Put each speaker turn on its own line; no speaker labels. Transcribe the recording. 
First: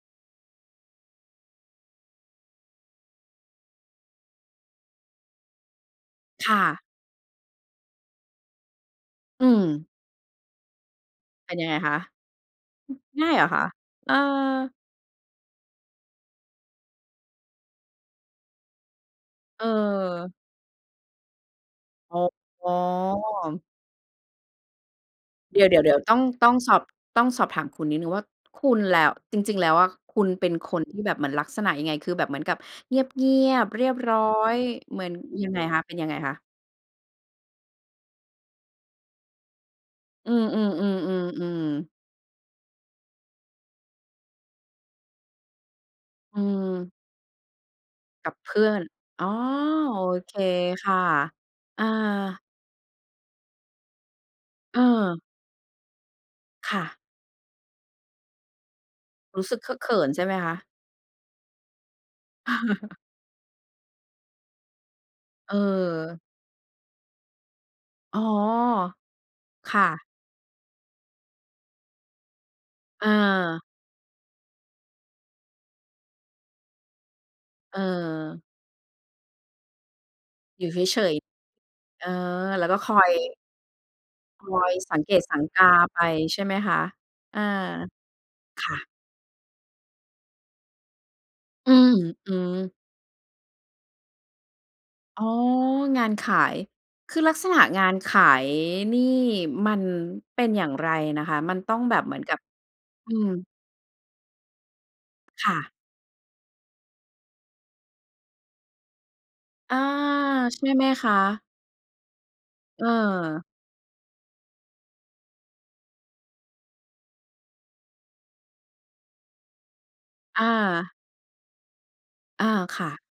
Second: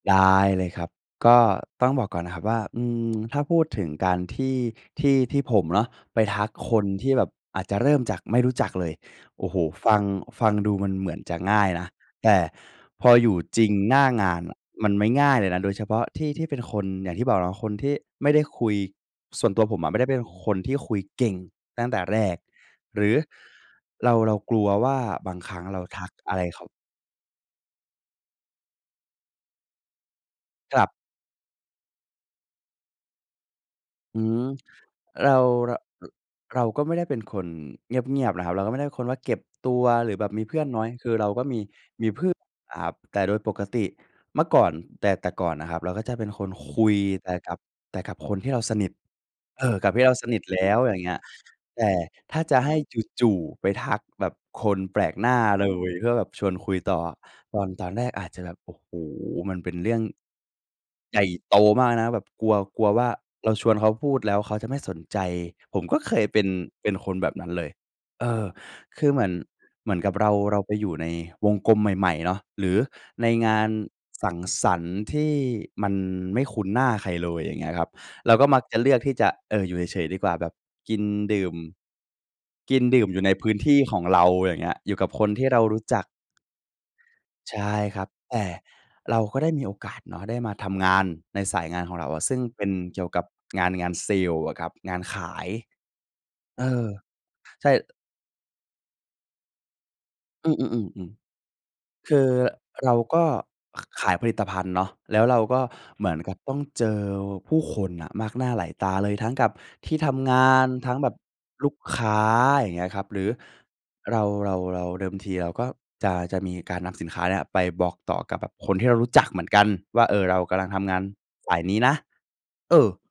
ได้เลยครับ ก็ต้องบอกก่อนนะครับว่า อืม ถ้าพูดถึงการที่ ที่ ที่ผมเนาะไปทั
ค
ก
่
ค
ะ
นที่แบบอาจจะเริ่มจากไม่รู้จักเลย โ
อ
อ
ื
้โฮ
ม
ฟัง ฟังดูมันเหมือนจะ
เป
ง
็น
่า
ยั
ย
งไง
นะ
คะ?
แต่พอ
ง
อย
่า
ู
ย
่
เหรอค
จ
ะ?
ริงหน้า
เอ
งานน่ะ
อ
มันไม่ง่ายเลยนะ โดยเฉพาะที่ ที่เป็นคนอย่างที่บอกเนาะคนที่ไม่ได้คุย ส่วนตัวผมอะไม่ได้เป็น
เออ
คนที่คุยเก่งตั้งแต่แรก
อ๋อ
หรือเรา เรากลัวว่า บางคร
เ
ั
ด
้
ี
ง
๋
เรา
ย
ท
ว
ั
ๆ ๆ
ก
ต้อง
อะไร
ต้อง
เขา
สอบ ต้องสอบถามคุณนิดหนึ่งว่า คุณ แล้ว จริง ๆ แล้วอะ คุณเป็นค
ค
น
รับ
ที่แบบเหมือนลักษณะยังไง คือแบบเหมือนกับเงียบ ๆ เรียบร
อ
้
ื
อ
ม
ย เหมือน
เรา
ยังไง
ร
คะ เป็นย
ร
ังไงคะ?
เราก็ไม่ได้เป็นคนเงียบ ๆ นะครับ เราก็ไม่ได้เป็นคนว่าเก็บตัว หรือแบ
อ
บ
ื
มี
อ
เพื่อนน้อย คือเรา
ๆ
ก็มี
ๆ ๆ ๆ
มีเพื่อนอะครับ แต่โดยปกติ เมื่อก่อน แต่ แต่ก่อนน่ะครับ เราก็จะเป็น
อื
คนคุ
ม
ยแต่กับ แต่กับ
ก
ค
ับ
นท
เ
ี
พ
่เรา
ื่อ
ส
น
นิท
อ๋อ
เออ กับ
โ
ท
อ
ี่เราส
เค
นิทแล้ว
ค่
อย
ะ
่างเงี้ย
อ
แต
า
่ถ้าจะให้จู่ ๆไปทักแบบคนแปลก
เออ
หน้าเลย เพื่อแบบชวนค
ค
ุย
่ะ
ต่อ ตอน ตอนแรกอาจจะแบบ โอ้โฮ
รู้ส
มั
ึ
น
กเ
เ
ค
ป็
อ
น
ะเ
เร
ข
ื่อ
ิ
ง
นใช่ไหมคะ?
ใหญ่โตมากนะแบบกลัว กลัวว่า เราชวนเขาพูดแล้วเขาจะไม่สนใจ ผมก็เค
เออ
ยเป็น เป็นคนแบบนั้นเลย
อ๋อ
เออ คือเหมือน
ค่
เหมือน
ะ
กับเรา เราไปอยู่ในวงกลมใหม่ ๆ เนาะ หรือ
อ
ในงา
า
นสังสรรค์ที่มันไม่คุ้นหน้าใครเลย อย่างเงี้ยครับ เรา
เออ
ก็มักจะเลือกที่จะ เออ อยู่เฉย ๆ ดีกว่า แบบ
อยู่เ
กิ
ฉ
น
ย
ดื่ม
ๆ เออ แล้ว
ก
ก็
ิน
คอ
ดื่ม
ย
อยู่ในพื้นที่ของเรา
ค
อย่
อ
างเงี
ย
้ย อย
ส
ู่
ัง
กับ
เกต
คน
สั
ท
ง
ี่เ
ก
รา
า
รู้
ไ
จ
ป
ัก
ใช่ไหมคะ? อา
ใช่ครับ แต่
ค่ะ
เราก็ได้มีโอกาสเนาะ ได้มาทำงานในสา
อ
ย
ื
งาน
ม
ของเราอะ
อื
ซึ่งเป็
อ
นเกี่ยวกับงาน งานเซลล์อะครับ งานข
อ๋อ
าย
งานขาย
เออ
คือลักษณะ
ใช่
งานขายนี่มันเป็
อ
น
ือ
อย่างไรนะ
ๆ
ค
ๆ
ะ? มันต้องแบบ
ๆ
เ
ค
หมือ
ื
น
อ
กับ
เรา
อื
ก็
ม
ข ขายผลิตภัณฑ์เนาะ แล้วเรา
ค่
ก็
ะ
เหมือนกับต้องเจอผู้คนน่ะมากหน้าหลายตาเลย ทั้งกับ
อา
ที่ทำงา
ใช่
น
ไหม
ทั้ง
ค
แบ
ะ?
บลูกค้า อย่างเงี้ยครับ หรือ
เออ
เรา เรา เรา เดิมทีเราก็จะ จะมีการนำสินค้าเนี่ยไปบอกต่อกับแบบคนที่เรารู้จักเหมือนกันว่า เออ เรา
อ
กำลังท
า
ำงานฝ่ายนี้นะ
อา
เอ
ค่
อ
ะ